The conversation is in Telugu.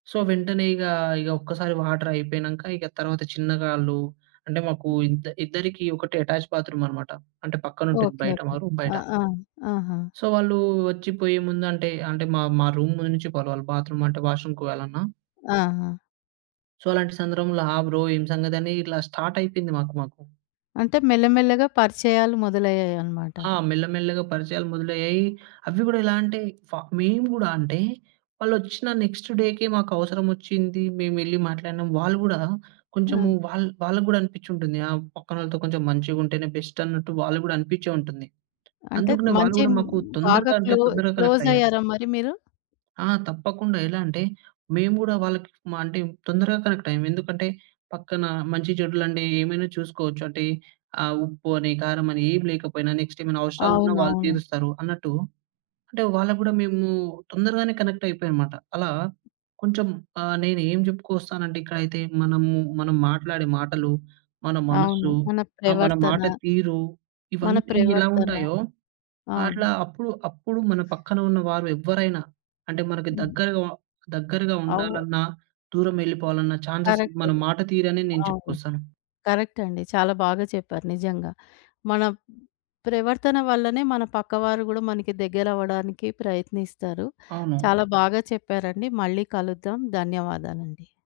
సో, వెంటనే ఇగా, ఇగ ఒక్కసారి వాటరయిపోయినంక, ఇక తర్వాత చిన్నగా ఆళ్ళు అంటే, ఓకే. మాకూ ఇద్ద ఇద్దరికి ఒకటే ఎటాచ్ బాత్రూమనమాట. అంటే, పక్కనుంటుంది ఓకే. బయట, ఓకే. మా రూమ్ బయట. ఆ! ఆ! ఆహా! సో, వాళ్ళూ ఒచ్చి పోయే ముందంటే అంటే, మా మా రూమ్‌లో నుంచి పోవాలి వాళ్ళు బాత్రూమంటే, వాష్‌రూమ్‌కి పోవాలన్నా. ఆహా! సో, అలాంటి సందర్భంలో, ఆ! బ్రో ఏం సంగతనీ, ఇట్లా స్టార్టయిపోయింది మాకు, మాకు. అంటే, మెల్లమెల్లగా పరిచయాలు మొదలయ్యాయనమాట. ఆ! మెల్ల, మెల్లగా పరిచయాలు మొదలయ్యాయి. అవ్వి గూడా ఎలా అంటే, ఫ మేము గూడా అంటే, వాళ్ళొచ్చిన నెక్స్ట్ డేకే డేకే మాకవసరమొచ్చింది, మేమెళ్ళి మాట్లాడినం. వాళ్ళు గూడా కొంచెము ఆ! వాళ్ వాళ్ళకు గూడా అనిపిచ్చుంటుంది, ఆ! పక్కనోళ్ళతో కొంచెం మంచిగుంటేనే బెస్టన్నట్టు, వాళ్ళుకు గూడా అనిపిచ్చే ఉంటుంది. అంటే, అందుకనే వాళ్ళు మంచి గూడా, మ్ మాకు బాగా తొందరగా అంటే క్లో తొందరగ కనెక్టయ్యారు. క్లోజయ్యారా మరి మీరు? ఆ! తప్పకుండా. ఎలా అంటే, మేము గూడా వాళ్ళకి మా అంటే, తొందరగా కనెక్టయ్యాం. ఎందుకంటే, పక్కనా మంచి, చెడులండే ఏమైనా చూసుకోవచ్చు. అంటే, ఆ ఉప్పు అని, కారమని, ఏం లేకపోయినా, నెక్స్ట్ ఏమైనవసరాలున్నా వాళ్ళు అవునవును. తీరుస్తారు అన్నట్టు. అంటే, వాళ్ళకు గూడా మేమూ తొందరగానే కనెక్టయిపోయానమాట. అలా కొంచెం ఆహ్, నేనేం జెప్పుకొస్తానంటే ఇక్కడైతే మనము, మనం మాట్లాడే మాటలు, మన అవును. మనసు, మన ఆహ్, మన మాట ప్రవర్తన... తీరు, మన ఇవన్నీ ఎలా ప్రవర్తన. ఉంటాయో, అవును. అట్లా అప్పుడు, అప్పుడు మన పక్కన ఉన్న వారు ఎవ్వరైనా అంటే, మనకి హుహు. దగ్గరగా దగ్గరగా అవ్వ ఉండాలన్నా, దూరమెళ్ళిపోవాలన్నా ఛాన్సెస్, మన కరక్టిది. మాట తీరనే నేను అవును. చెప్పుకొస్తాను. కరక్టండి. చాలా బాగా చెప్పారు. నిజంగా. మన ప్రవర్తన వల్లనే, మన పక్కవారు గూడా మనకి దగ్గరవ్వడానికి ప్రయత్నిస్తారు. అవును. చాలా బాగా చెప్పారండి. మళ్ళీ కలుద్దాం. ధన్యవాదాలండి.